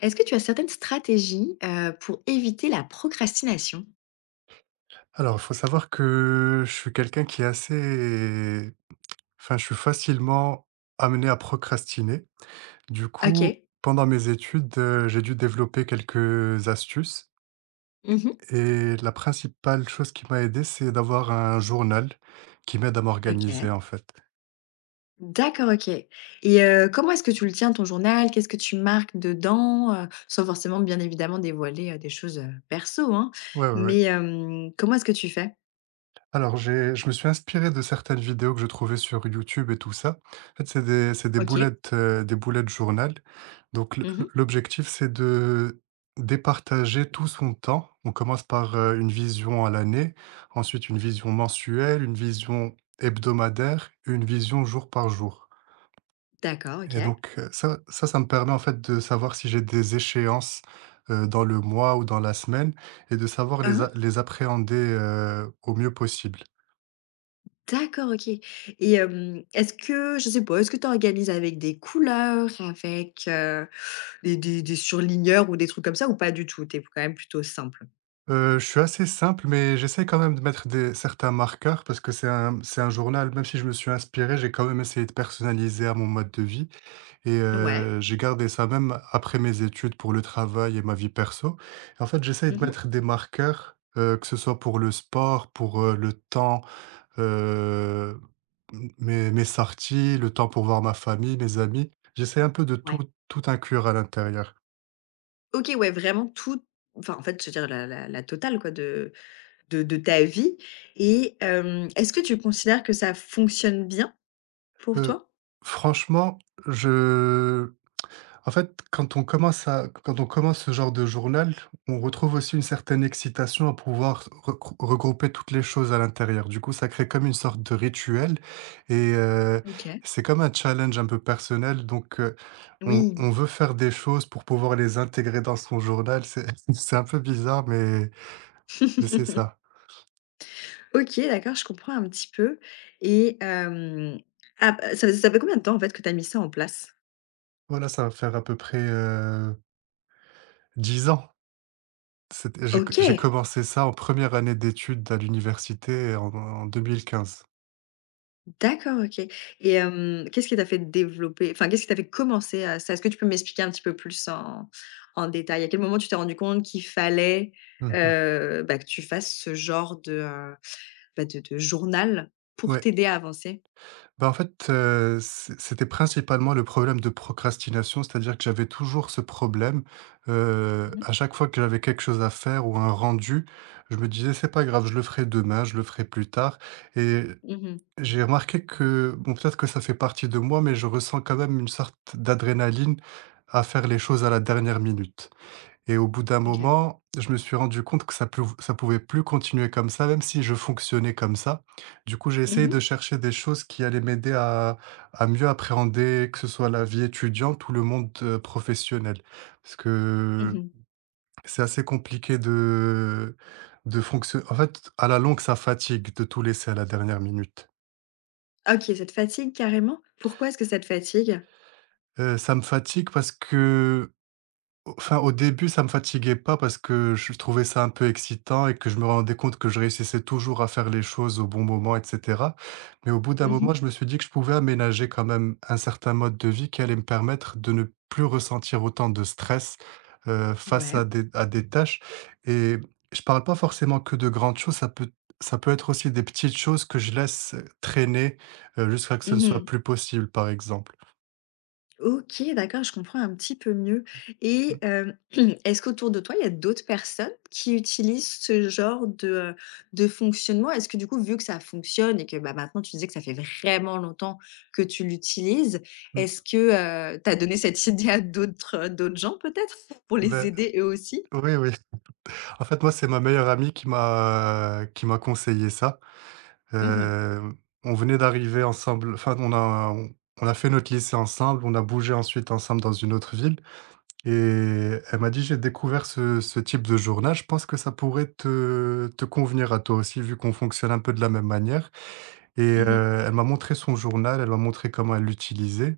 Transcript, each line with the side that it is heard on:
left: Est-ce que tu as certaines stratégies, pour éviter la procrastination?
right: Alors, il faut savoir que je suis quelqu'un qui est assez enfin, je suis facilement amené à procrastiner. Du coup,
left: OK.
right: pendant mes études, j'ai dû développer quelques astuces
left: Mmh.
right: et la principale chose qui m'a aidé, c'est d'avoir un journal qui m'aide à m'organiser,
left: OK.
right: en fait.
left: D'accord, OK et comment est-ce que tu le tiens ton journal? Qu'est-ce que tu marques dedans? Sans forcément bien évidemment dévoiler, des choses, perso, hein,
right: Ouais, ouais, ouais.
left: mais comment est-ce que tu fais?
right: Alors j'ai je me suis inspiré de certaines vidéos que je trouvais sur YouTube et tout ça. En fait, c'est des
left: OK.
right: boulettes, des boulettes journal. Donc le
left: Mmh.
right: l'objectif, c'est de départager tout son temps. On commence par, une vision à l'année, ensuite une vision mensuelle, une vision hebdomadaire et une vision jour par jour,
left: D'accord, OK.
right: et donc ça me permet en fait de savoir si j'ai des échéances, dans le mois ou dans la semaine, et de savoir les a
left: Mmh.
right: les appréhender, au mieux possible.
left: D'accord, OK et est-ce que je sais pas, est-ce que tu organises avec des couleurs, avec, des surligneurs ou des trucs comme ça ou pas du tout? T'es quand même plutôt simple?
right: Je suis assez simple, mais j'essaie quand même de mettre des certains marqueurs parce que c'est un journal. Même si je me suis inspiré, j'ai quand même essayé de personnaliser à mon mode de vie, et
left: Ouais.
right: j'ai gardé ça même après mes études pour le travail et ma vie perso. En fait, j'essaie de
left: Mmh.
right: mettre des marqueurs, que ce soit pour le sport, pour, le temps, heu, m mes mes sorties, le temps pour voir ma famille, mes amis. J'essaie un peu de tout
left: Ouais.
right: tout inclure à l'intérieur.
left: OK, ouais, vraiment tout enfin, en fait, je veux dire la totale quoi de de ta vie et est-ce que tu considères que ça fonctionne bien pour
right: Heu,
left: toi?
right: franchement, je en fait, quand on commence ce genre de journal, on retrouve aussi une certaine excitation à pouvoir regrouper toutes les choses à l'intérieur. Du coup, ça crée comme une sorte de rituel, et
left: OK.
right: c'est comme un challenge un peu personnel. Donc on
left: Oui.
right: on veut faire des choses pour pouvoir les intégrer dans son journal. C'est c'est un peu bizarre, mais c'est ça.
left: OK, d'accord, je comprends un petit peu et ah, bah, ça fait combien de temps, en fait, que tu as mis ça en place?
right: Voilà, ça va faire à peu près, 10 ans. C'était j'ai
left: OK!
right: commencé ça en première année d'études à l'université en 2015.
left: D'accord, OK. Et qu'est-ce qui t'a fait développer enfin, qu'est-ce qui t'a fait commencer à ça? Est-ce que tu peux m'expliquer un petit peu plus en détail? À quel moment tu t'es rendu compte qu'il fallait,
right: Mmh mh.
left: bah, que tu fasses ce genre de, bah, de journal pour
right: Ouais.
left: t'aider à avancer?
right: Bah, en fait, c'était principalement le problème de procrastination, c'est-à-dire que j'avais toujours ce problème,
left: Mmh mh.
right: à chaque fois que j'avais quelque chose à faire ou un rendu, je me disais: «C'est pas grave, je le ferai demain, je le ferai plus tard», et
left: Mmh.
right: j'ai remarqué que, bon, peut-être que ça fait partie de moi, mais je ressens quand même une sorte d'adrénaline à faire les choses à la dernière minute. Et au bout d'un
left: OK.
right: moment, je me suis rendu compte que ça pouvait plus continuer comme ça, même si je fonctionnais comme ça. Du coup, j'ai
left: Mmh
right: essayé
left: mh.
right: de chercher des choses qui allaient m'aider à mieux appréhender, que ce soit la vie étudiante ou le monde, professionnel. Parce que
left: Mmh.
right: c'est assez compliqué de fonctionner. En fait, à la longue, ça fatigue de tout laisser à la dernière minute.
left: OK, ça te fatigue carrément? Pourquoi est-ce que ça te fatigue?
right: Ça me fatigue parce que Enfin, au début, ça me fatiguait pas parce que je trouvais ça un peu excitant et que je me rendais compte que je réussissais toujours à faire les choses au bon moment, et cetera. Mais au bout d'un moment,
left: Mmh.
right: je me suis dit que je pouvais aménager quand même un certain mode de vie qui allait me permettre de ne plus ressentir autant de stress, face
left: Ouais.
right: à des tâches, et je parle pas forcément que de grandes choses, ça peut être aussi des petites choses que je laisse traîner, jusqu'à ce que ce ne soit
left: Mmh.
right: plus possible, par exemple.
left: OK, d'accord, je comprends un petit peu mieux et est-ce qu'autour de toi, il y a d'autres personnes qui utilisent ce genre de fonctionnement? Est-ce que du coup, vu que ça fonctionne et que, bah, maintenant tu disais que ça fait vraiment longtemps que tu l'utilises,
right: Mmh
left: est-ce
right: mh.
left: que, tu as donné cette idée à d'autres, d'autres gens peut-être pour les
right: Beh,
left: aider eux aussi?
right: oui, oui. En fait, moi, c'est ma meilleure amie qui m'a conseillé ça.
left: Mmh mh.
right: Hem, on venait d'arriver ensemble, enfin, on a fait notre lycée ensemble, on a bougé ensuite ensemble dans une autre ville, et elle m'a dit: «J'ai découvert ce type de journal, je pense que ça pourrait te convenir à toi aussi vu qu'on fonctionne un peu de la même manière», et
left: Mmh.
right: elle m'a montré son journal, elle m'a montré comment elle l'utilisait,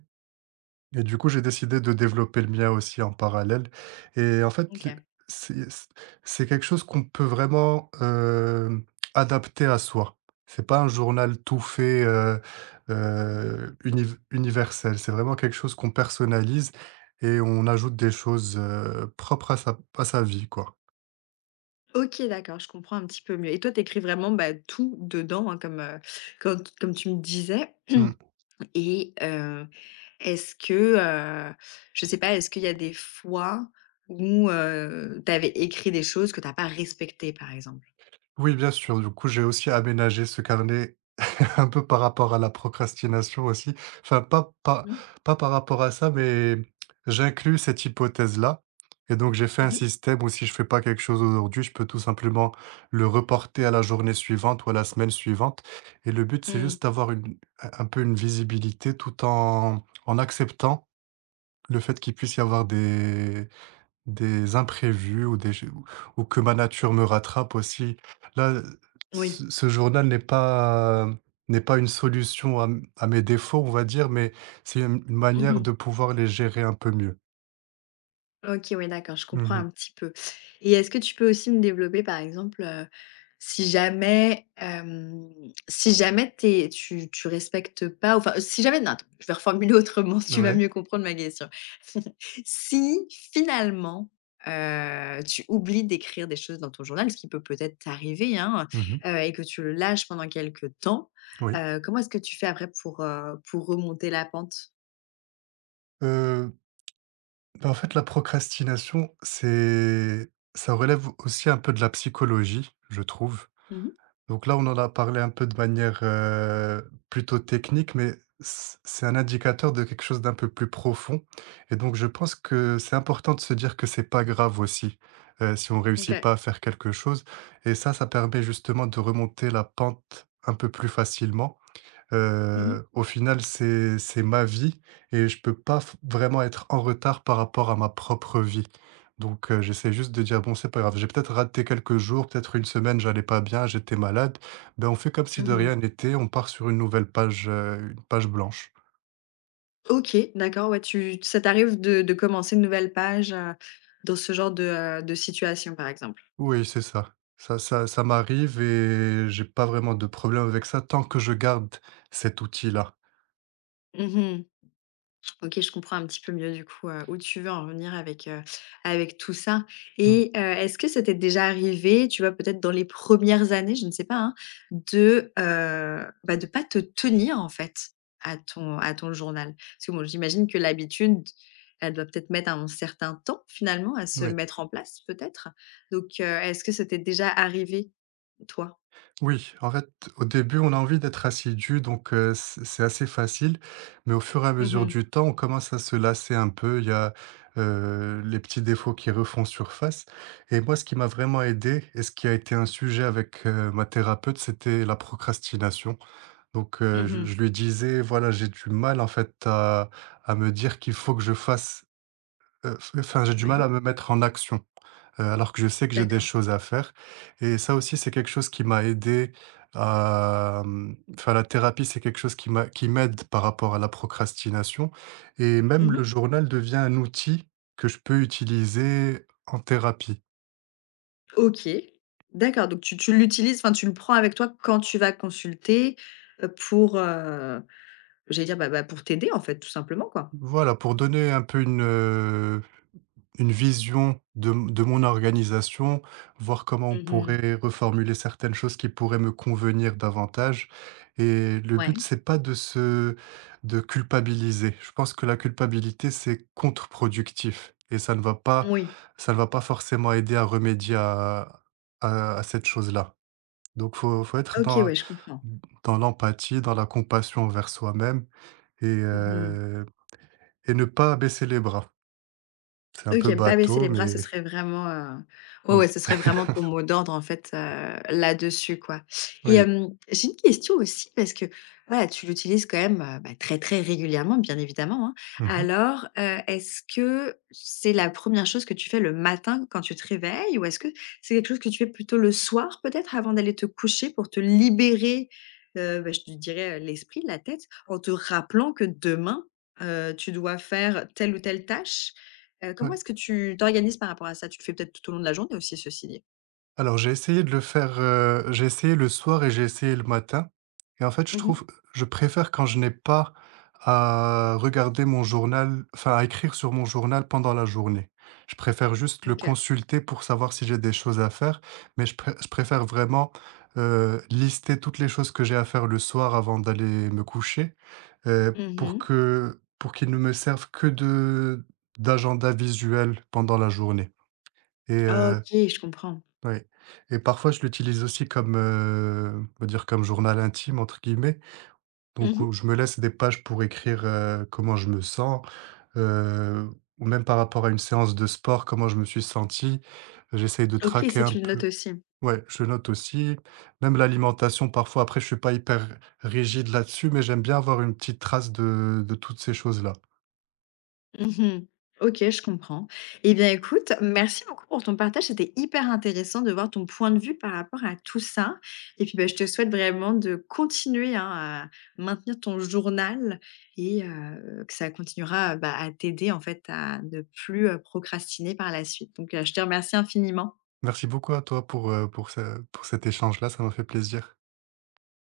right: et du coup, j'ai décidé de développer le mien aussi en parallèle. Et en fait, les
left: OK.
right: c'est c c'est quelque chose qu'on peut vraiment, adapter à soi. C'est pas un journal tout fait, universel. C'est vraiment quelque chose qu'on personnalise et on ajoute des choses, propres à sa vie, quoi.
left: OK, d'accord, je comprends un petit peu mieux et toi, tu écris vraiment, bah, tout dedans, hein, comme, comme tu me disais.
right: Mmh.
left: Et est-ce que, heu, je sais pas, est-ce qu'il y a des fois où, tu avais écrit des choses que tu as pas respectées, par exemple?
right: Oui, bien sûr, du coup, j'ai aussi aménagé ce carnet un peu par rapport à la procrastination aussi. Enfin, pas pas
left: Mmh.
right: pas par rapport à ça, mais j'inclus cette hypothèse-là, et donc j'ai fait un
left: Mmh mh.
right: système où si je fais pas quelque chose aujourd'hui, je peux tout simplement le reporter à la journée suivante ou à la semaine suivante, et le but, c'est
left: Mmh.
right: juste d'avoir une un peu une visibilité, tout en acceptant le fait qu'il puisse y avoir des imprévus ou que ma nature me rattrape aussi. Là,
left: Oui.
right: ce journal n'est pas une solution à m à mes défauts, on va dire, mais c'est une manière
left: Mmh.
right: de pouvoir les gérer un peu mieux.
left: OK, ouais, d'accord, je comprends
right: Mmh.
left: un petit peu et est-ce que tu peux aussi me développer, par exemple, si jamais, si jamais tu respectes pas enfin, si jamais non, attends, je vais reformuler autrement, tu vas
right: Ouais.
left: mieux comprendre ma question. Si finalement, tu oublies d'écrire des choses dans ton journal, ce qui peut-être t'arriver, hein,
right: Mmh.
left: et que tu le lâches pendant quelque temps,
right: Oui.
left: comment est-ce que tu fais après pour remonter la pente?
right: Heu, Bah, en fait, la procrastination, c'est ça relève aussi un peu de la psychologie, je trouve.
left: Mmh.
right: Donc là, on en a parlé un peu de manière, plutôt technique, mais c'est un indicateur de quelque chose d'un peu plus profond, et donc je pense que c'est important de se dire que c'est pas grave aussi, si on réussit
left: OK.
right: pas à faire quelque chose, et ça permet justement de remonter la pente un peu plus facilement.
left: Mmh mh.
right: Au final, c'est ma vie, et je peux pas f vraiment être en retard par rapport à ma propre vie. Donc j'essaie juste de dire: «Bon, c'est pas grave, j'ai peut-être raté quelques jours, peut-être une semaine, j'allais pas bien, j'étais malade. Ben on fait comme si de
left: Mmh.
right: rien n'était, on part sur une nouvelle page, une page blanche».
left: OK, d'accord, ouais, tu ça t'arrive de commencer une nouvelle page, dans ce genre de situation, par exemple?
right: Oui, c'est ça. Ça m'arrive et j'ai pas vraiment de problème avec ça tant que je garde cet outil-là.
left: Mmh. OK, je comprends un petit peu mieux, du coup, où tu veux en venir avec, avec tout ça
right: Mmh,
left: et est-ce que ça t'est déjà arrivé, tu vois, peut-être dans les premières années, je ne sais pas, hein, de, bah, de pas te tenir, en fait, à ton journal? Parce que bon, j'imagine que l'habitude, elle doit peut-être mettre un certain temps, finalement, à se
right: oui.
left: mettre en place, peut-être? Donc est-ce que ça t'est déjà arrivé? Toi?
right: Oui, en fait, au début, on a envie d'être assidu, donc c'est assez facile. Mais au fur et à
left: Mmh
right: mesure
left: mh.
right: du temps, on commence à se lasser un peu. Il y a, les petits défauts qui refont surface. Et moi, ce qui m'a vraiment aidé et ce qui a été un sujet avec, ma thérapeute, c'était la procrastination. Donc je
left: Mmh.
right: je lui disais: «Voilà, j'ai du mal en fait à me dire qu'il faut que je fasse, f enfin, j'ai du mal
left: Ouais.
right: à me mettre en action», alors que je sais que j'ai des
left: D'accord.
right: choses à faire, et ça aussi, c'est quelque chose qui m'a aidé à, enfin, la thérapie, c'est quelque chose qui m'aide par rapport à la procrastination, et même le
left: Mmh.
right: journal devient un outil que je peux utiliser en thérapie.
left: OK. D'accord, donc tu l'utilises, enfin, tu le prends avec toi quand tu vas consulter, pour, j'allais dire, bah, pour t'aider, en fait, tout simplement, quoi?
right: Voilà, pour donner un peu une vision de mon organisation, voir comment on
left: Mmh.
right: pourrait reformuler certaines choses qui pourraient me convenir davantage, et le but,
left: Ouais.
right: c'est pas de se de culpabiliser. Je pense que la culpabilité, c'est contre-productif et ça ne va pas
left: Oui.
right: ça ne va pas forcément aider à remédier à cette chose-là. Donc faut être
left: OK,
right: dans
left: ouais, je comprends.
right: dans l'empathie, dans la compassion envers soi-même, et
left: Mmh.
right: heu et ne pas baisser les bras. C'est un peu
left: OK, pas baisser
right: bateau,
left: les bras, ce
right: mais
left: serait vraiment, ouais, ouais,
right: mmh.
left: ce serait vraiment ton mot d'ordre, en fait, là-dessus, quoi et
right: Oui.
left: j'ai une question aussi parce que, voilà, tu l'utilises quand même, bah, très, très régulièrement, bien évidemment, hein.
right: Mmh.
left: Alors, est-ce que c'est la première chose que tu fais le matin quand tu te réveilles ou est-ce que c'est quelque chose que tu fais plutôt le soir, peut-être, avant d'aller te coucher pour te libérer, bah, je te dirais, l'esprit, la tête, en te rappelant que demain, tu dois faire telle ou telle tâche? Comment
right: Ouais.
left: est-ce que tu t'organises par rapport à ça? Tu le fais peut-être tout au long de la journée aussi, ceci dit?
right: Alors j'ai essayé de le faire, j'ai essayé le soir et j'ai essayé le matin, et en fait, je
left: Mmh mh.
right: trouve je préfère quand je n'ai pas à regarder mon journal, enfin à écrire sur mon journal pendant la journée. Je préfère juste le
left: OK.
right: consulter pour savoir si j'ai des choses à faire, mais je préfère vraiment, lister toutes les choses que j'ai à faire le soir avant d'aller me coucher, pour
left: Mmh.
right: que pour qu'ils ne me servent que de d'agenda visuel pendant la journée, et
left: Ah,
right: heu
left: OK, je comprends.
right: Oui et parfois je l'utilise aussi comme, on va dire comme «journal intime» entre guillemets,
left: Mmh
right: donc où
left: mh.
right: je me laisse des pages pour écrire, comment je me sens, heu, ou même par rapport à une séance de sport, comment je me suis senti. J'essaye de
left: OK,
right: traquer
left: ça,
right: un
left: tu le notes
right: peu.
left: aussi?
right: Ouais, je note aussi, même l'alimentation parfois. Après je suis pas hyper rigide là-dessus, mais j'aime bien avoir une petite trace de toutes ces choses-là.
left: Mmh mh. OK, je comprends. Eh bien, écoute, merci beaucoup pour ton partage. C'était hyper intéressant de voir ton point de vue par rapport à tout ça et puis, bah, je te souhaite vraiment de continuer, hein, à maintenir ton journal et que ça continuera, bah, à t'aider, en fait, à ne plus, procrastiner par la suite. Donc je te remercie infiniment.
right: Merci beaucoup à toi pour ce pour cet échange-là, ça m'a fait plaisir.